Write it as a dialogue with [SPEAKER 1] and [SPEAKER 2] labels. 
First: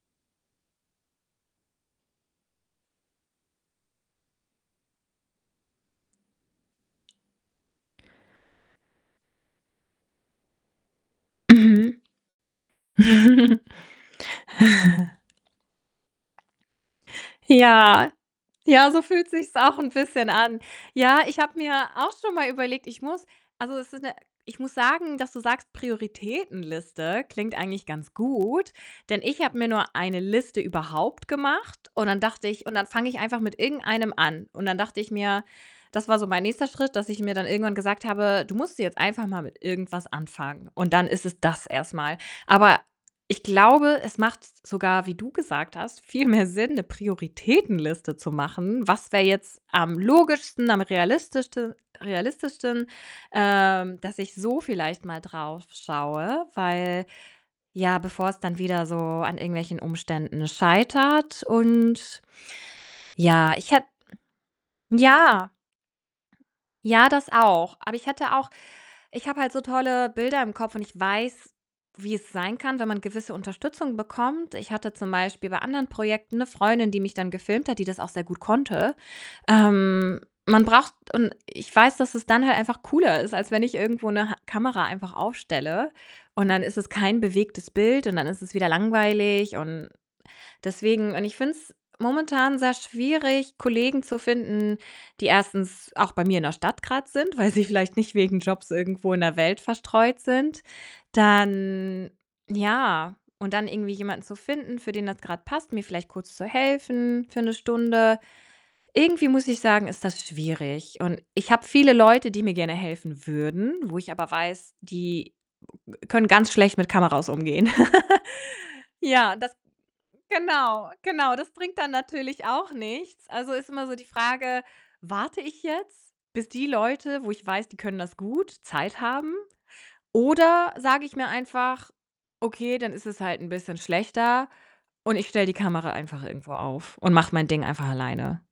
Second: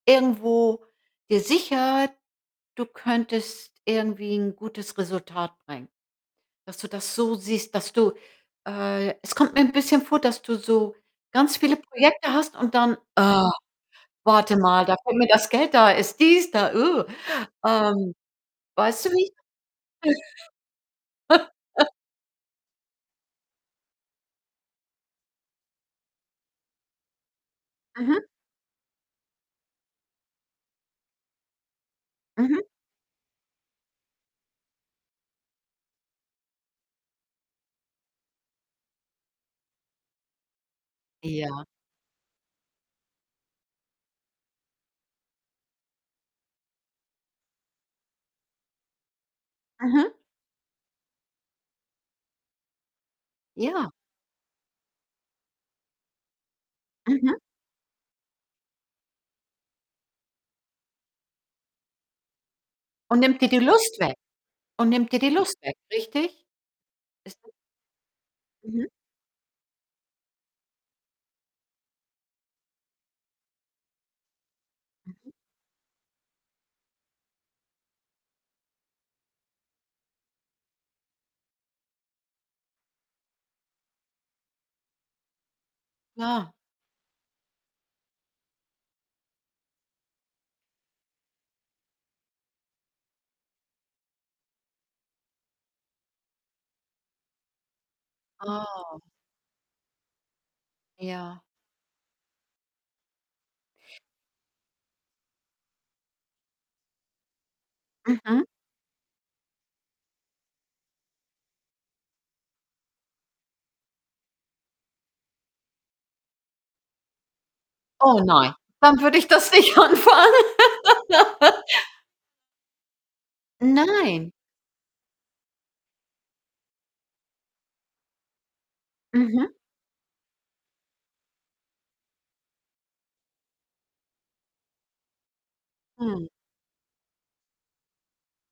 [SPEAKER 1] Irgendwo gesichert, du könntest irgendwie 'n gutes Resultat bringen. Dass du das so siehst, dass du äh, es kommt mir 'n bisschen vor, dass du so ganz viele
[SPEAKER 2] Mhm.
[SPEAKER 1] Projekte hast und dann, äh: „Warte mal, da kommt mir das Geld da ist dies, da.“
[SPEAKER 2] Ja.
[SPEAKER 1] Ähm,
[SPEAKER 2] Ja, so
[SPEAKER 1] weißt du wie
[SPEAKER 2] fühlt
[SPEAKER 1] ich
[SPEAKER 2] sich's auch 'n bisschen an. Ja, ich habe mir auch schon mal überlegt, ich muss also, es ist 'ne ich muss sagen dass du sagst, Prioritätenliste, klingt eigentlich ganz
[SPEAKER 1] Mhm.
[SPEAKER 2] gut, denn ich habe mir nur eine Liste überhaupt gemacht und dann dachte
[SPEAKER 1] Mhm.
[SPEAKER 2] ich: „Und dann fange ich einfach mit irgendeinem an.“ Und dann dachte ich mir das war so mein nächster Schritt, dass ich mir dann irgendwann gesagt habe: „Du musst jetzt einfach mal mit irgendwas anfangen und dann ist es
[SPEAKER 1] Ja.
[SPEAKER 2] das erstmal.“ Aber ich glaube, es macht sogar, wie du gesagt hast, viel mehr Sinn, 'ne Prioritätenliste zu machen. Was wäre jetzt am
[SPEAKER 1] Mhm.
[SPEAKER 2] logischsten, am realistischten realistischsten,
[SPEAKER 1] Ja.
[SPEAKER 2] ähm, dass ich so vielleicht mal drauf schaue, weil,
[SPEAKER 1] Mhm.
[SPEAKER 2] ja, bevor es dann wieder so an irgendwelchen Umständen scheitert und
[SPEAKER 1] Und nimmt dir
[SPEAKER 2] ja,
[SPEAKER 1] die
[SPEAKER 2] ich hät
[SPEAKER 1] Lust weg und nimmt dir die
[SPEAKER 2] ja.
[SPEAKER 1] Lust weg, richtig?
[SPEAKER 2] Ja, das
[SPEAKER 1] Ist da
[SPEAKER 2] auch. Aber ich hätte auch
[SPEAKER 1] Mhm.
[SPEAKER 2] ich habe halt so tolle Bilder im Kopf und ich weiß, wie es sein kann, wenn man gewisse Unterstützung bekommt. Ich hatte zum
[SPEAKER 1] Mhm.
[SPEAKER 2] Beispiel bei anderen Projekten 'ne Freundin, die mich dann gefilmt hat, die das auch sehr gut konnte. Ähm, man braucht und ich weiß, dass es dann halt einfach cooler ist, als wenn ich irgendwo 'ne Ha Kamera einfach aufstelle und
[SPEAKER 1] Ja.
[SPEAKER 2] dann ist es kein bewegtes Bild und dann ist es wieder langweilig und deswegen und ich finde es momentan sehr schwierig, Kollegen zu finden, die 1. auch bei mir in der Stadt grad sind, weil sie vielleicht nicht wegen Jobs
[SPEAKER 1] Oh.
[SPEAKER 2] irgendwo in der Welt verstreut sind.
[SPEAKER 1] Ja.
[SPEAKER 2] Dann ja und dann irgendwie jemanden zu finden, für den das grad passt, mir vielleicht kurz zu helfen für 'ne Stunde.
[SPEAKER 1] Mhm.
[SPEAKER 2] Irgendwie muss ich sagen, ist das schwierig und ich habe viele Leute, die mir gerne helfen würden, wo ich aber weiß, die können ganz schlecht mit Kameras umgehen.
[SPEAKER 1] Oh nein, dann würde ich
[SPEAKER 2] Ja,
[SPEAKER 1] das
[SPEAKER 2] das
[SPEAKER 1] nicht anfangen.
[SPEAKER 2] genau, genau, das bringt dann natürlich auch nichts. Also, ist immer so die
[SPEAKER 1] Nein.
[SPEAKER 2] Frage: Warte ich jetzt, bis die Leute, wo ich weiß, die können das gut, Zeit haben?
[SPEAKER 1] Mhm.
[SPEAKER 2] Oder sage ich mir einfach: „Okay, dann ist es halt 'n bisschen schlechter und ich stelle die Kamera einfach
[SPEAKER 1] Hm.
[SPEAKER 2] irgendwo auf und mache mein Ding einfach alleine?“